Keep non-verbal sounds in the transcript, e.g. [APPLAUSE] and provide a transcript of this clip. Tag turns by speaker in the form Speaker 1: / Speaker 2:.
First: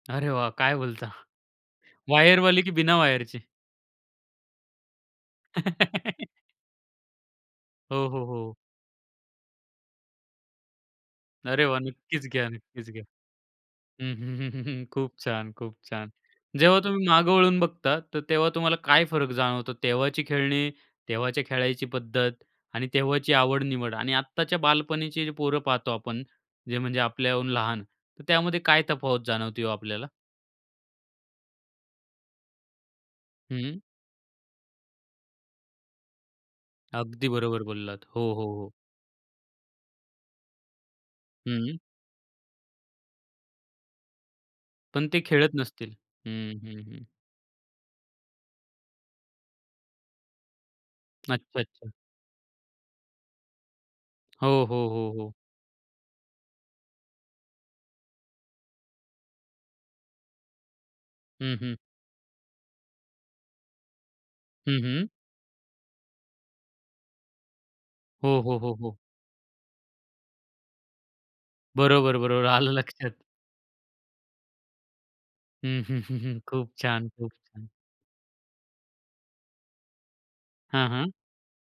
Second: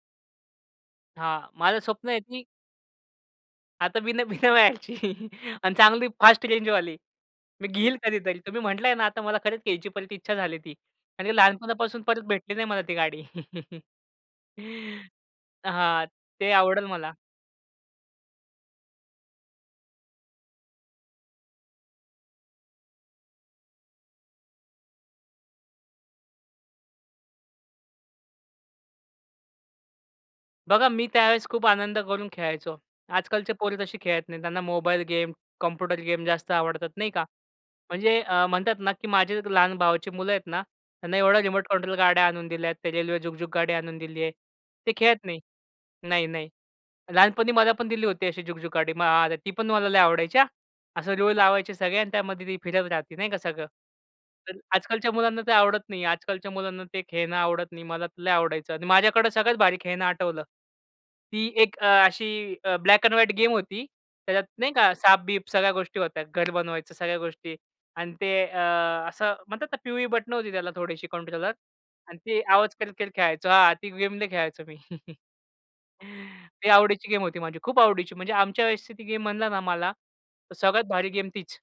Speaker 1: अरे, वाह! काय बोलता?
Speaker 2: हां, माझं स्वप्न आहे की
Speaker 1: वायरवाली की बिना वायरची?
Speaker 2: आता बिना बिना वायरची. [CHUCKLES] आणि चांगली फास्ट
Speaker 1: [LAUGHS]
Speaker 2: रेंजवाली. मी घेईल
Speaker 1: हो, हो,
Speaker 2: कधीतरी. तर
Speaker 1: हो.
Speaker 2: मी म्हटलंय ना, आता मला खरंच घ्यायची परत इच्छा झाली ती. आणि
Speaker 1: अरे, वाह!
Speaker 2: लहानपणापासून परत
Speaker 1: नक्कीच घ्या,
Speaker 2: भेटली नाही मला
Speaker 1: नक्कीच
Speaker 2: ती
Speaker 1: घ्या.
Speaker 2: गाडी.
Speaker 1: हं. [CHUCKLES] खूप
Speaker 2: [CHUCKLES]
Speaker 1: छान, खूप
Speaker 2: हां,
Speaker 1: छान.
Speaker 2: ते
Speaker 1: जेव्हा
Speaker 2: आवडलं
Speaker 1: तुम्ही
Speaker 2: मला.
Speaker 1: मागे वळून बघता, तर तेव्हा तुम्हाला काय फरक जाणवतो तेव्हाची खेळणी, तेव्हाच्या खेळायची पद्धत आणि तेव्हाची आवड-निवड आणि आत्ताच्या बालपणीची पोरं पाहतो आपण. जे म्हणजे आपल्याहून लहान. तर त्यामध्ये काय तफावत जाणवते हो आपल्याला?
Speaker 2: बघा, मी त्यावेळेस खूप आनंद करून खेळायचो. आजकालचे
Speaker 1: हं.
Speaker 2: पोरं तशी खेळत नाहीत. त्यांना मोबाईल गेम, कॉम्प्युटर गेम जास्त आवडतात, नाही का?
Speaker 1: अगदी बरोबर बोललात.
Speaker 2: म्हणजे
Speaker 1: हो, हो,
Speaker 2: अ,
Speaker 1: हो.
Speaker 2: म्हणतात ना, की माझे लहान भावाची मुलं आहेत ना. त्यांना एवढ्या रिमोट
Speaker 1: हं.
Speaker 2: कंट्रोल गाड्या आणून दिल्यात. ते रेल्वे झुकझुक गाडी आणून दिलीये. ते
Speaker 1: पण ते
Speaker 2: खेळत नाही.
Speaker 1: खेळत नसतील.
Speaker 2: नाही, नाही.
Speaker 1: हं, हं, हं.
Speaker 2: लहानपणी मला पण दिली होती अशी झगझुक गाडी. ती पण मला लई आवडायची हां. असं रुळ
Speaker 1: अच्छा,
Speaker 2: लावायचे
Speaker 1: अच्छा.
Speaker 2: सगळे आणि त्यामध्ये ते फिरत राहते नाही का सगळं.
Speaker 1: हो,
Speaker 2: तर
Speaker 1: हो, हो,
Speaker 2: आजकालच्या
Speaker 1: हो.
Speaker 2: मुलांना ते आवडत नाही. आजकालच्या मुलांना ते खेळणं आवडत नाही. मला लय आवडायचं आणि माझ्याकडे सगळ्यात भारी खेळणं आठवलं. ती
Speaker 1: हं,
Speaker 2: एक
Speaker 1: हं.
Speaker 2: अ, अशी ब्लॅक एंड व्हाईट गेम होती. त्याच्यात नाही
Speaker 1: हं,
Speaker 2: का,
Speaker 1: हं.
Speaker 2: साप-बीप सगळ्या गोष्टी होत्या. घर बनवायचं, सगळ्या गोष्टी आणि ते
Speaker 1: हो, हो,
Speaker 2: अ,
Speaker 1: हो, हो.
Speaker 2: असं म्हणतात ना, पिवळी बटन होती त्याला थोडीशी कंट्रोलर आणि
Speaker 1: बरोबर,
Speaker 2: ते
Speaker 1: बरोबर. आलं
Speaker 2: आवाज करत, करत
Speaker 1: लक्षात.
Speaker 2: खेळायचो. हां, ती गेम लय खेळायचो मी. [CHUCKLES]
Speaker 1: हं, हं, हं, हं.
Speaker 2: ती
Speaker 1: खूप छान,
Speaker 2: आवडीची गेम
Speaker 1: खूप
Speaker 2: होती माझी.
Speaker 1: छान.
Speaker 2: खूप आवडीची म्हणजे आमच्या व्यवस्थिती गेम म्हणलं ना मला, तर सगळ्यात
Speaker 1: हां,
Speaker 2: भारी
Speaker 1: हां.
Speaker 2: गेम तीच.